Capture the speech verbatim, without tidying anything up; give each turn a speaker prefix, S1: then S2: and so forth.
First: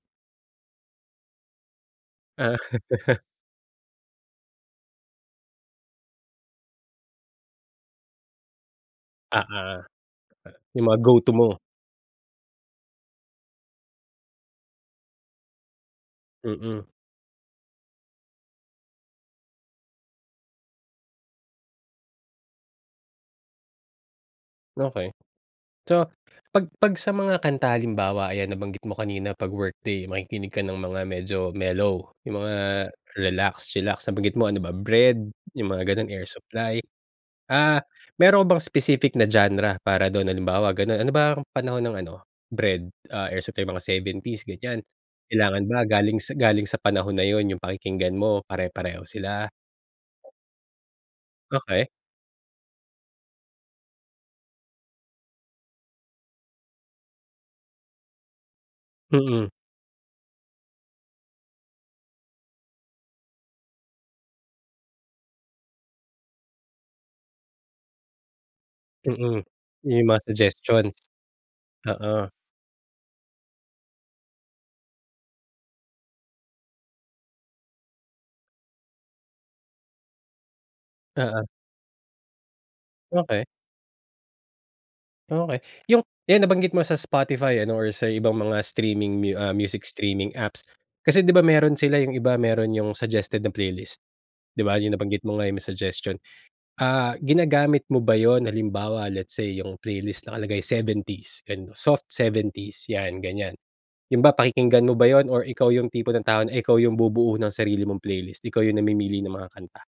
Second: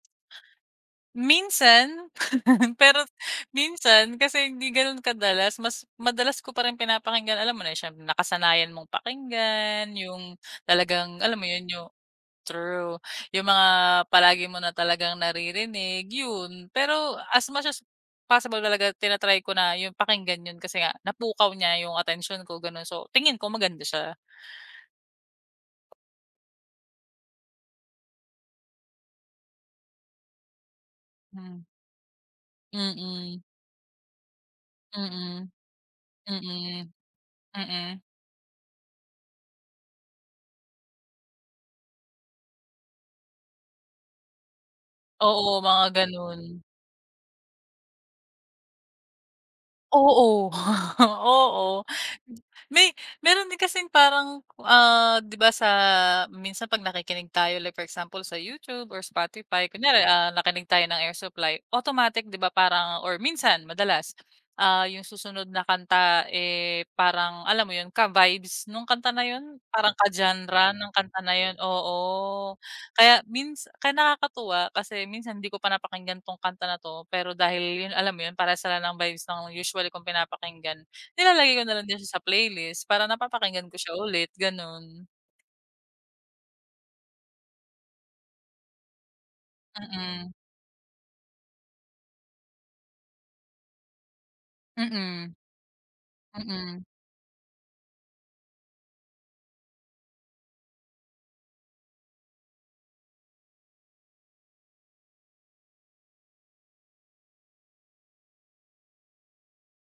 S1: Minsan.
S2: Ah.
S1: Pero minsan kasi hindi gano'n kadalas, mas madalas ko pa rin pinapakinggan, alam mo na eh, siyempre nakasanayan mong
S2: Oo.
S1: pakinggan, yung
S2: Yung mga go
S1: talagang,
S2: to
S1: alam mo
S2: mo.
S1: yun, yung true, yung mga palagi mo na talagang naririnig, yun.
S2: Mm.
S1: Pero, as much as possible talaga, tina-try ko na yung pakinggan yun kasi nga, napukaw niya yung atensyon ko, gano'n. So, tingin ko maganda siya.
S2: Okey. So, 'pag 'pag sa mga kanta halimbawa, ayan, nabanggit mo kanina, 'pag workday makikinig ka ng mga medyo
S1: Hmm.
S2: mellow, yung mga
S1: Mm.
S2: relax, chilax, nabanggit mo, ano ba, Bred,
S1: Mm.
S2: yung mga gano'n, Air Supply.
S1: Mm.
S2: Ah,
S1: Mm.
S2: meron ka bang specific na genre para do'n, halimbawa, gano'n, ano ba ang panahon ng ano, Bred, ah, Air Supply, mga seventies ganiyan,
S1: Oo,
S2: kailangan
S1: mga
S2: ba galing
S1: ganun.
S2: galing sa panahon na yun yung pakikinggan mo, pare-pareho sila?
S1: Oo, oo.
S2: Okey.
S1: May meron din kasing parang, ah, di ba, sa minsan 'pag nakikinig tayo like for example sa YouTube or
S2: Mm.
S1: Spotify, kunyari, ah, nakinig tayo ng Air Supply, automatic di ba, parang or minsan madalas, ah, yung susunod na kanta, eh parang, alam mo yun, ka-vibes nung kanta na
S2: Mm,
S1: yun, parang
S2: yung mga
S1: ka-genre ng
S2: suggestions.
S1: kanta na yun,
S2: Oo.
S1: oo. Kaya mins kaya nakakatuwa kasi minsan hindi ko pa napakinggan 'tong kanta na 'to, pero dahil yun, alam mo yun, parehas sila ng vibes ng usually kong pinapakinggan,
S2: Oo.
S1: nilalagay ko nalang din siya sa playlist para
S2: Okey.
S1: napapakinggan ko siya ulit, gano'n.
S2: Okey, yung eh nabanggit mo sa Spotify, ano, or sa ibang mga streaming mu ah, music
S1: Mm.
S2: streaming apps. Kasi, di ba, meron sila yung iba meron yung suggested na playlist, di ba, yung nabanggit
S1: Mm.
S2: mo nga may suggestion.
S1: Mm.
S2: Ah, ginagamit mo ba yun, halimbawa, let's say yung playlist nakalagay seventies ganun, soft seventies yan, ganiyan. Yun ba, pakikinggan mo ba yun or ikaw yung tipo ng tao na ikaw yung bubuo ng sarili mong playlist, ikaw yung namimili ng mga kanta?